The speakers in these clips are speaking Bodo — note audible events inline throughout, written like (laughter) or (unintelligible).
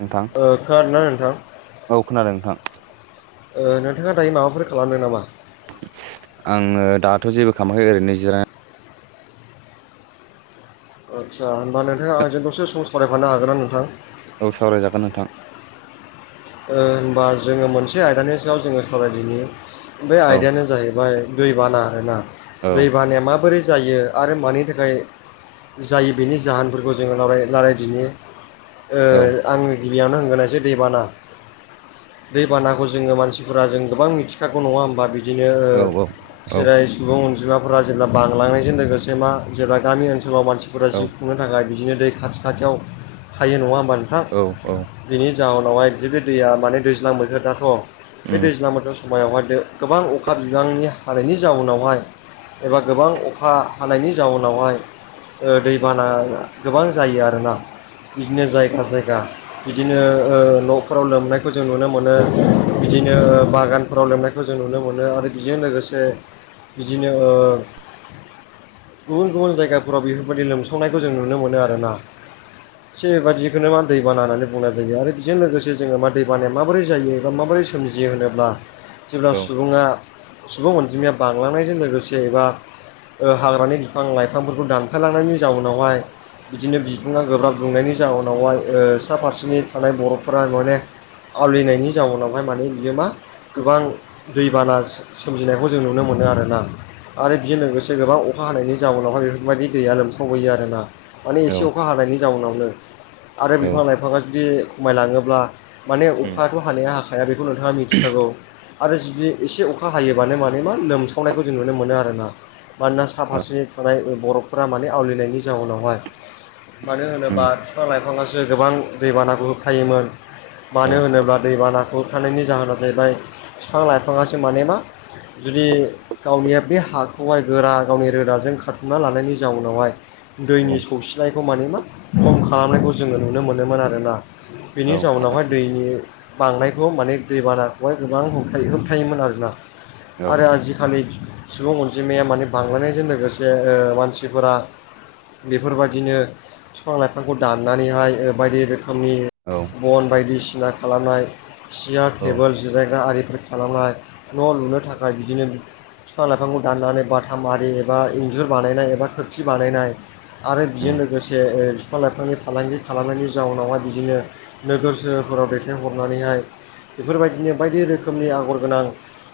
नोंथां ओ खोनादोंना नोंथां? औ खोनादों नोंथां। नोंथाङा दायो माबाफोर खालामदों नामा? आङो दाथ जेबो खालामाखै ओरैनो जिरायना आदसा होमबा नोंथाङा आंजों दसे सम सावरायफानो हागोन ना नोंथां? औ सावरायजागोन नोंथां। होनबा जोङो मोनसे आयदानि सायाव जोङो सावरायदिनि बे औ आयदायानो जाहैबाय दैबाना आरोना औ दैबानाया माबोरै जायो? आरो मानि थाखाय जायो बेनि जाहोनफोरखौ जोङो रायलायदिनो। ओ औ आङो गिबियावनो होनग्रोनोसै दैबाना दैबानाखौ जोङो मानसिफोरा जों गोबां मिथिखागौ नङा होमबा बिदिनो औ जेरै सुबुं अनजिमा फोरा जेब्ला बांलांनायजों लोगोसे मा जेब्ला गामि ओनसोलाव मानसिफोरा औ जिउ खुंनो थाखाय बिदिनो दै खाथि खाथियाव थायो नङा होमबा नोंथां औ औ बेनि जाहोनावहाय बिदिनो दैया माने दैज्लां बोथोरनाथ' बे उम दैज्लां बोथोराव समायावहाय गोबां अखा बिबांनि हानायनि जाउनावहाय एबा गोबां अखा हानायनि जाउनावहाय ओ दैबाना गोबां जायो आरोना। बिदिनो जायगा जायगा बिदिनो ओ न' फोराव लोमनायखौ जों नुनो मोनो बिदिनो बागानफोराव लोमनायखौ जों नुनो मोनो आरो बेजों लोगोसे बिदिनो ओ गुबुन गुबुन जायगाफोराव बेफोरबायदि लोमसावनायखौ जों नुनो मोनो आरोना। बे बायदिखौनो मा दैबाना होननानै बुंनाय जायो आरो बेजों लोगोसे जोङो मा दैबानाया माबोरै जायो एबा माबोरै सोमजियो होनोब्ला जेब्ला औ सुबुङा सुबुं अनजिमाया बांलांनायजों लोगोसे एबा ओ हाग्रानि बिफां लाइफांफोरखौ दानफायलांनायनि जाउनावहाय बिदिनो बिदुङा गोब्राब दुंनायनि जााहोनावहाय ओ सा फारसेनि थानाय बरफफोरा माने आवलिनायनि जाउनावहाय माने बियो मा गोबां दैबाना सोमजिनायखौ जों नुनो मोनो आरोना। आरो बेजों लोगोसे गोबां अखा हानायनि जाउनावहाय बेफोरबायदि दैैया लोमसावहैयो आरोना। माने एसे औ अखा हानायनि जाउनावनो आरो औ बिफां लाइफाङा जुदि खमायलाङोब्ला माने उम अखायाथ' हानाया हाखाया बेखौ नोंथाङा मिथिखागौ। आरो जुदि एसे अखा हायोबानो माने मा लोमसावनायखौ जों नुनो मोनो आरोना। मानोना सा औ फारसे थानाय बरफफोरा माने आवलिनायनि जाउनावहाय मानो उम होनोबा बिफां लाइफाङासो गोबां दैबानाखौ होबथायोमोन। औ मानो होनोब्ला दैबाना होबथानायनि जाहोना जाहैबाय फिफां लाइफाङासो माने मा जुदि गावनिया बे हाखौहाय गोरा गावनि रोदाजों खाथुमना लानायनि जाउनावहाय दैनि सौसिनायखौ मानि मा खम खालामनायखौ जोङो नुनो मोनोमोन आरोना। बेनि औ जाउनावहाय दैनि बांनायखौ माने दैबानाखौहाय गोबां होबथायो होबथायोमोन आरोना। आरो आजिखालि सुबुं अनजिमाया मानि बांलायनायजों लोगोसे ओ मानसिफोरा बेफोरबायदिनो फिफां लाइफांखौ दाननानैहाय बायदि रोखोमनि औ बन बायदिसिना खालामनाय सियार टेबोल जिरायग्रा आरिफोर खालामनाय न' लुनो उम थाखाय बिदिनो फिफां लाइफांखौ दाननानै बाथाम आरि एबा इन्जुर बानायनाय एबा खोरखि बानायनाय आरो बिजों उम लोगोसे फिफां लाइफांनि फालांगि खालामनायनि जाउनावहाय बिदिनो नोगोर सोहोरफोराव दैथायहरनानैहाय बेफोरबायदिनो बायदि रोखोमनि आगर गोनां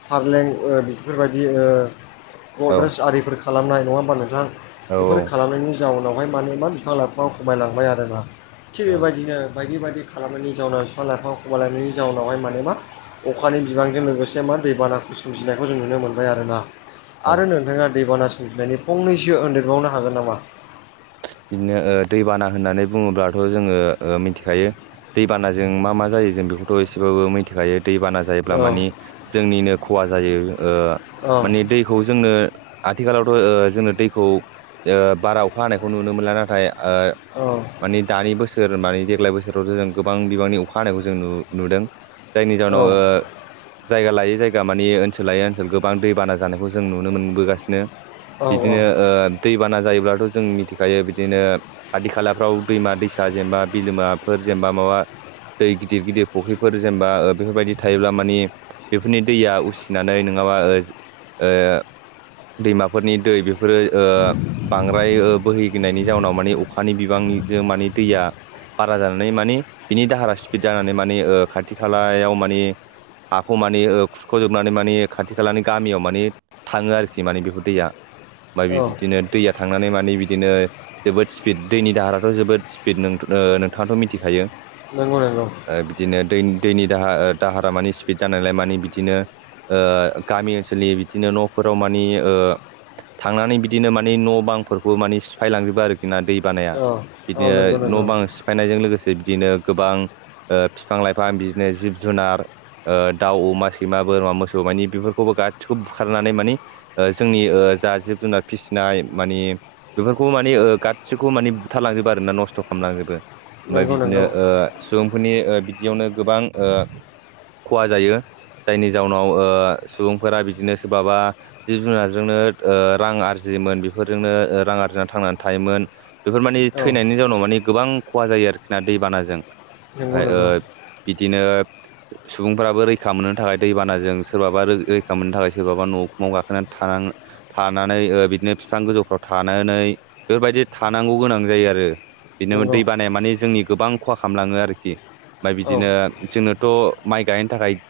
फारलें ओ बेफोरबायदि ओ औ गद्रेस औ आरिफोर खालामनाय नङा होनबा नोंथां? बेफोर खालामनायनि जाउनावहाय माने मा बिफां लाइफाङा खमायलांबाय आरो ना थिग औ बेबायदिनो बायदि बायदि खालामनायनि जाउनाव बिफां लाइफां खमायलांनायनि जाउनावहाय माने मा अखानि बिबांजों लोगोसे मा दैबानाखौ सोमजिनायखौ जों नुनो मोनबाय आरोना। औ आरो नोंथाङा दैबाना सोमजिनायनि फंनैसो होनदेरबावनो हागोन नामा? बिदिनो ओ दैबाना होननानै बुङोब्लाथ' जोङो ओ मिथिखायो दैबानाजों मा मा जायो जों बेखौथ' एसेबाबो मिथिखायो दैबानाजों जायोब्ला औ मानि जोंनिनो खहा जायो ओ औ मानि दैखौ जोंनो आथिखालावथ' ओ जोंनो दैखौ ओ बारा अखा हानायखौ नुनो मोनला नाथाय ओ मानि दानि बोसो र माने देग्लाय बोसोरावथ' जों गोबां बिबांनि अखा हानायखौ जों नु-नुदों। जायनि औ जाहोनाव ओ जायगा लायै जायगा मानि ओनसोल लायै ओनसोल गोबां दैबाना जानायखौ जों नुनो मोनबोगासिनो‌। औ औ बिदिनो ओ दैबाना जायोब्लाथ' जों मिथि खायो बिदिनो खाथि खालाफ्राव दैमा दैसा जेनेबा बिलोमाफोर जेनेबा माबा दै गिदिर गिदिर फख्रिफोर जेनेबा बेफोरबायदि थायोब्ला मानि बेफोरनि दैया उसिनानै नोङाबा ओ दैमाफोरनि दै बेफोरो ओ बांद्राय बोहैगोनायनायनि जाउनाव मानि अखानि बिबांनिजों माने दैया बारा जानानै मानि बिनि दाहारा स्पिद जानानै मानि ओ खाथि खालायाव मानि हाखौ मानि खुरख'जोबनानै मानि खाथि खालानि गामियाव मानि थाङो आरोखि माने बेफोर दैया औ ओमफ्राय बिदिनो दैया थांनानै माने बिदिनो जोबोद स्पिद दैनि दाहाराथ' जोबोद स्पिदथ ओ नोंथाङाथ' मिथिखायो नोंगौ नोंगौ। बिदिनो दै दैनि दाहार दाहारा मानि स्पिड जानायलाय मानि बिदिनो गामि ओनसोलनि बिदिनो न'फोराव मानि थांनानै बिदिनो माने न' बांफोरखौ माने सिफायलांजोबो आरो ना दै बानाया औ औ बिदिनो नंगौ नंगौ न' बां सिफायनायजों लोगोसे बिदिनो गोबां फिफां लाइफां बिदिनो जिब जुनार दाउ अमा सैमा बोरमा मोसौ मानि बेफोरखौबो गासिखौबो बुखारनानै मानि जोंनि जा जिब जुनार फिसिनाय मानि बेफोरखौ माने गासिखौ माने बुथारलांजोबो आरोना नस्थ' खालामलांजोबो ओमफ्राय नंगौ बिदिनो नंगौ सुबुंफोरनि बिदियावनो गोबां खहा जायो जायनि जाउनाव सुबुंफोरा बिदिनो सोरबाबा जिब जुनारजोंनो रां आरजियोमोन बेफोरजोंनो रां आरजिना थांनानै थायोमोन बेफोर मानि औ थैनायनि जाउनाव मानि गोबां खहा जायो आरोखि ना दैबानाजों नंगौ ओमफाय नंगौ बिदिनो सुबुंफ्राबो रैखा मोननो थाखाय दैबानाजों सोरबाबा रैखा मोननो थाखाय सोरबाबा न' उखुमाव गाखोनानै थानां थानानै बिदिनो फिफां गोजौफ्राव थानानै बेफोरबायदि थानांगौ गोनां जायो आरो बिदिनो नंगौ दै बानाया माने जोंनि गोबां खहा खालामलाङो आरोखि ओमफाय औ बिदिनो जोंनोथ' माइ गायनो थाखाय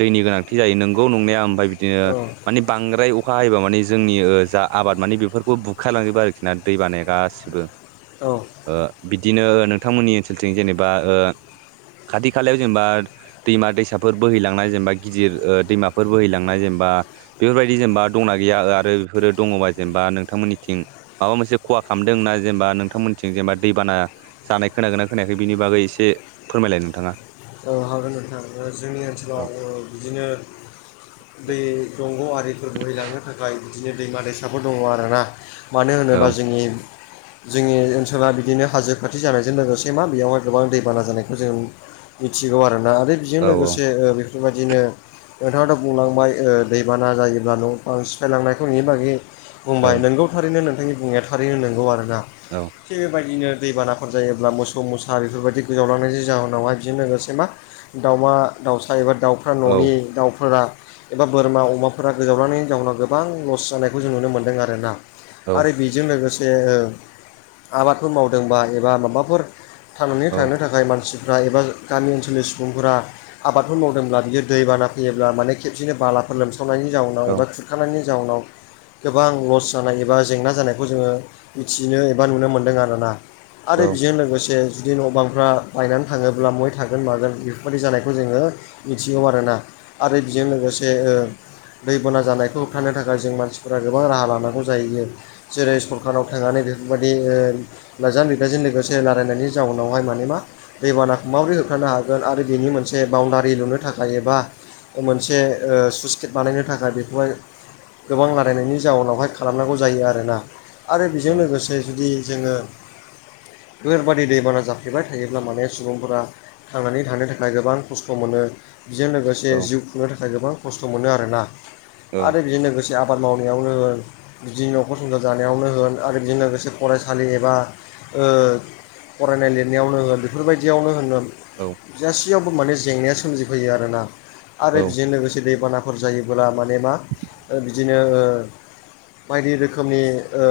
दैनि गोनांथि जायो नोंगौ नंनाया ओमफाय बिदिनो औ माने बांद्राय अखा हायोबा माने जोंनि जा आबाद माने बेफोरखौ बु खारलांजोबो आरोखि ना दै बानाया गासिबो औ बिदिनो नोंथांमोननि ओनसोलथिं जेनेबा खाथि खालायाव जेनेबा दैमा दैसाफोर बोहैलांनाय जेनेबा गिदिर दैमाफोर बोहैलांनाय जेनेबा बेफोरबायदि जेनेबा दंना गैया आरो बेफोरो दङबा जेनेबा नोंथांमोननि थिं माबा मोनसे खहा खालामदोंना जेनेबा नोंथांमोनथिं जेनेबा दैबाना जानाय खोनागोन ना खोनायाखै बिनि बागै एसे फोरमायलाय नोंथाङा हागोन नोंथां जोंनि ओनसोलाव बिदिनो दै दंग' आरिफोर बोहैलांनो थाखाय बिदिनो दैमा दैसाबो दङ आरोना मानो औ होनोबा जोंनि जोंनि ओनसोला बिदिनो हाजो खाथि जानायजों लोगोसे मा बेयावहाय गोबां दैबाना जानायखौ जों मिथिगौ आरोना आरो बेजों औ लोगोसे बेफोरबायदिनो नोंथाङाथ' बुंलांबाय दैबाना जायोब्ला न' बां सिफायलांनायफोरनि बागि बुंबाय नंगौ थारैनो नोंथांनि बुंनाया थारैनो नंगौ आरो ना औ थिग बेबायदिनो दैबाना जायोब्ला मोसौ मुसा बेफोरबायदि गोजावलांनायनि जाहोनावहाय बेजों लोगोसे मा दाउमा दाउसा एबा दाउफोरा न'नि औ दाउफोरा एबा बोरमा अमाफोरा गोजावलांंनायनि जाउनाव गोबां लस जानायखौ जों नुनो मोन्दों आरोना औ आरो बि जों लोगोसे आबादफोर मावदोंबा एबा माबाफोर थांनानै औ थानो थाखाय मानसिफ्रा एबा गामि ओनसोलनि सुबुंफोरा आबादफोर मावदोंब्ला बियो दैबाना फैयोब्ला माने खेबसेनो बाला फोर लोमसावनायनि औ जाउनाव एबा खुरखानायनि जाउनाव गोबां लस जानाय एबा जेंना जानायखौ जोङो मिथिनो एबा नुनो मोनदों आरोना औ आरो बेजों लोगोसे जुदि न' बांफ्रा बायनानै थाङोब्ला मय थागोन मागोन बेफोरबायदि जानायखौ जोङो मिथिगौ आरोना आरो बेजों लोगोसे दैबाना जानायखौ होबथानो थाखाय जों मानसिफोरा गोबां राहा लानांगौ जाहैयो जेरै सरखाराव थांनानै बेफोरबायदि ओ लाइजाम लिरनायजों लोगोसे रालायनायनि जाउनावहाय माने मा दैबानाखौ माबोरै होबथानो हागोन आरो बिनि मोनसे बाउन्डारि लुनो थाखाय एबा मोनसे स्लुइस गेट बानायनो थाखाय बेखौहाय गोबां रायलायनायनि जाउनावहाय खालामनांगौ जायो आरोना आरो औ बेजों लोगोसे जुदि जोङो बेफोरबादि दैबाना जाफ्लेबाय थायोब्ला माने सुबुंफोरा थांनानै थानो थाखाय गोबां खस्थ' मोनो बेजों लोगोसे जिउ खुंनो थाखाय गोबां खस्थ' मोनो आरोना औ आरो बेजों लोगोसे आबाद मावनायावनो होन बिदिनो न'खर संसार जानायावनो होन आरो बिदि लोगोसे फरायसालि एबा ओ फरायनाय लिरनायावनो होनो बेफोरबायदियावनो होन औ गासियावबो माने जेंनाया सोमजिफैयो आरोना आरो औ बेजों लोगोसे दैबाना फोर जायोब्ला माने मा ओ बिदिनो बायदि रोखोमनि ओ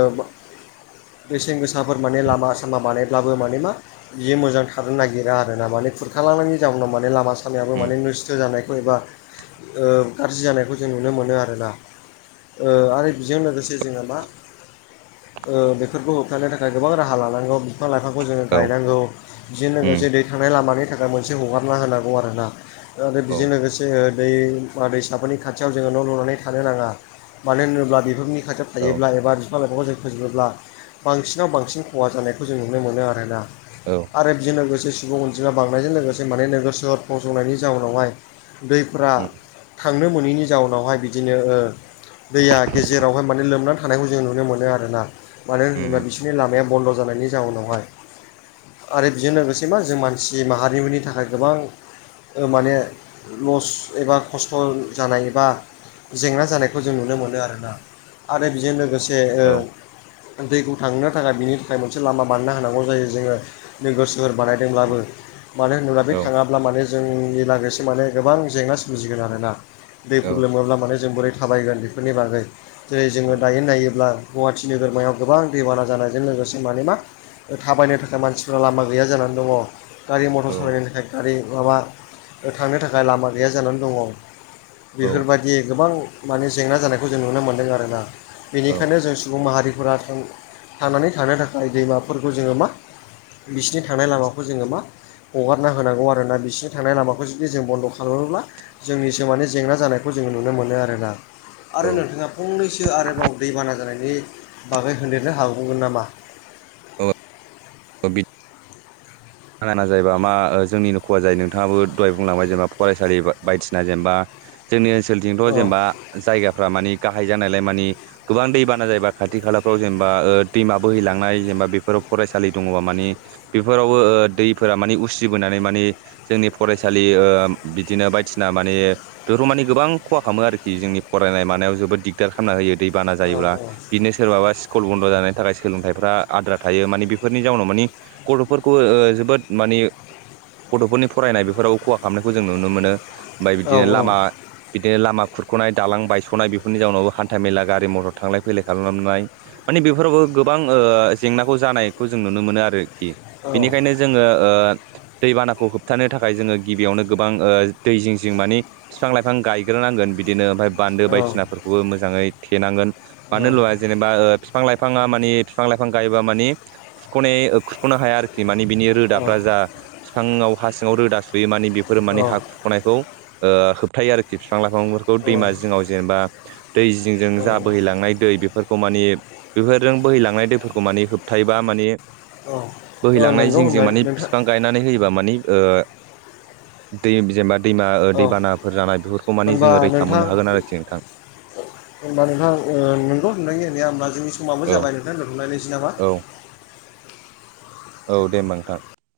बेसेन गोसाफोर माने लामा सामा बानायब्लाबो माने मा बियो मोजां थानो नागिरा आरो ना माने खुरखालांनायनि जाउनाव माने लामा सामायाबो उम माने नस्थ' जानायखौ एबा ओ गाज्रि जानायखौ जों नुनो मोनो आरोना ओ आरो बेजों लोगोसे जोंहा मा ओ बेफोरखौ होबथानो थाखाय गोबां राहा लानांगौ बिफां लाइफांखौ जोङो औ गायनांगौ बेजों लोगोसे उम दै थांनाय लामानि थाखाय मोनसे हगारना होनांगौ आरोना आरो औ बेजों लोगोसे जोङो दैमा दैसाफोरनि खाथियाव जोङो न' लुनानै थानो नाङा मानो होनोब्ला बेफोरनि खाथियाव औ थायोब्ला एबा बिफां लाइफांखौ जों फोजोबोब्ला बांसिनाव बांसिन खहा जानायखौ जों नुनो मोनो आरोना आरो बेजों लोगोसे सुबुं अनजिमा बांनायजों लोगोसे माने नोगोर सोहोर फंसंनायनि जाउनावहाय दैफ्रा उम थांनो मोनैनि जाउनावहाय बिदिनो ओ दैया गेजेरावहाय माने लोमनानै थानायखौ जों नुनो मोनो आरोना मानो होनोबा उम बिसोरनि लामाया बन्द' जानायनि जाउनावहाय आरो बेजों लोगोसे मा जों मान सि माहारिमनि थाखाय गोबां ओ माने लस एबा खस्थ' जानाय एबा जेंना जानायखौ जों नुनो मोनो आरोना आरो बेजों लोगोसे ओ औ दैखौ थांनो थाखाय बिनि थाखाय मोनसे लामा बानायनो होनांगौ जायो जोङो नोगोर सोहोर बानायदोंब्लाबो उम मानो होनोब्ला बे औ थाङाब्ला माने जोंनि लोगोसे माने गोबां जेंना सोमजिगोन आरोना। औ दैफोर लोमोब्ला माने जों बोरै थाबायगोन बेफोरनि बागै जेरै जोङो दायो नायोब्ला गुवाहाटि नोगोरमायाव गोबां दैबाना जानायजों लोगोसे माने मा थाबायनो थाखाय मानसिफ्रा लामा गैया जानानै दङ। गारि मथर सालायनो थाखाय गारि माबा थांनो थाखाय लामा गैया जानानै दङ। बेफोरबायदि गोबां माने जेंना जानायखौ जों नुनो मोन्दों आरोना औ बेनिखायनो जों सुबुं माहारिफोरा थां थांनानै थानो थाखाय दैमाफोरखौ जोङो मा बिसिनि थानाय लामाखौ जोङो मा हगारना होनांगौ आरो ना बिसिनि थांनाय लामाखौ जुदि जों बन्द' खालामोब्ला जोंनिसो माने जेंना जानायखौ जोङो नुनो मोनो आरोना। आरो नोंथाङा फंनैसो आरोबाव दैबाना जानायनि बागै होनदेरनो हाबावगोन नामा औ औ बि (unintelligible) बाना जायोबा मा जोंनिनो खहा जायो नोंथाङाबो दहाय बुंलांबाय जेनेबा फरायसालि बायदिसिना जेनेबा जोंनि ओनसोलजोंथ' औ जेनेबा जायगाफ्रा मानि गाहाय जानायलाय मानि गोबां दैबाना जायोबा खाथि खालाफ्राव जेनेबा ओ दैमा बोहैलांनाय जेनेबा बेफोराव फरायसालि दङबा मानि बेफोरावबो ओ दैफोरा माने उसिबोनानै माने जोंनि फरायसालि ओ बिदिनो बायदिसिना मानि बेफोर माने गोबां खहा खालामो आरोखि जोंनि फरायनाय मानायाव जोबोद दिगदार खालामना होयो। दै बाना औ जायोब्ला बिदिनो सोरबाबा सिक कुल बन्द' जानायनि थाखाय सोलोंथाइफ्रा आद्रा थायो मानि बेफोरनि जाउनाव मानि गथ'फोरखौ ओ जो बोद मानि गथ'फोरनि फरायनाय बेफोराव खहा खालामनायखौ जों नुनो मोनो। ओमफाय औ बिदिनो लामा बिदिनो लामा खुरख'नाय दालां बायस'नाय बेफोरनि जाउनावबो हान्था मेला गारि मथर थांलाय फैलाय खालामनाय माने बेफोरावबो गोबां ओ जेंनाखौ जानायखौ जों नुनो मोनो आरोखि औ बेनिखायनो जोङो दैबानाखौ होबथानो थाखाय जोङो गिबियावनो गोबां दै जिं जिं माने बिफां लाइफां गायग्रोनांगोन बिदिनो ओमफ्राय बान्दो बायदिसिनाफोरखौबो मोजाङै थेनांगोन। मानो होनला जेनेबा बिफां लाइफाङा मानि बिफां लाइफां गायोबा माने खुरख'नाय खुख'नो हाया आरोखि मानि बिनि रोदाफ्रा जा बिफाङाव हा सिङाव रोदा सुयो माने बेफोरो माने हा खुरख'नायखौ होबथायो आरोखि बिफां लाइफांफोरखौ औ दैमा जिङाव जेनेबा दै जिंजों औ जा बोहैलांनाय दै बेफोरखौ मानि बेफोरजों बोहैलांनाय दैफोरखौ माने होबथायोबा माने औ बोहैलांनाय नोंगौ जिं जिं होननानै माने नोंथां बिफां गायनानै होयोबा मानि ओ दै जेनेबा दैमा ओ औ दैबानाफोर जानाया बे खौ माने होनबा जोङो रैखा नोंथां मोननो हागोन आरोखि नोंथां होनबा नोंथा ओ नोंखौ नोंथांनि होननाया होमबा जोंनि समाबो औ जाबाय नोंथां दोनथलायनोसै नामा। औ औ दे होमबा नोंथां।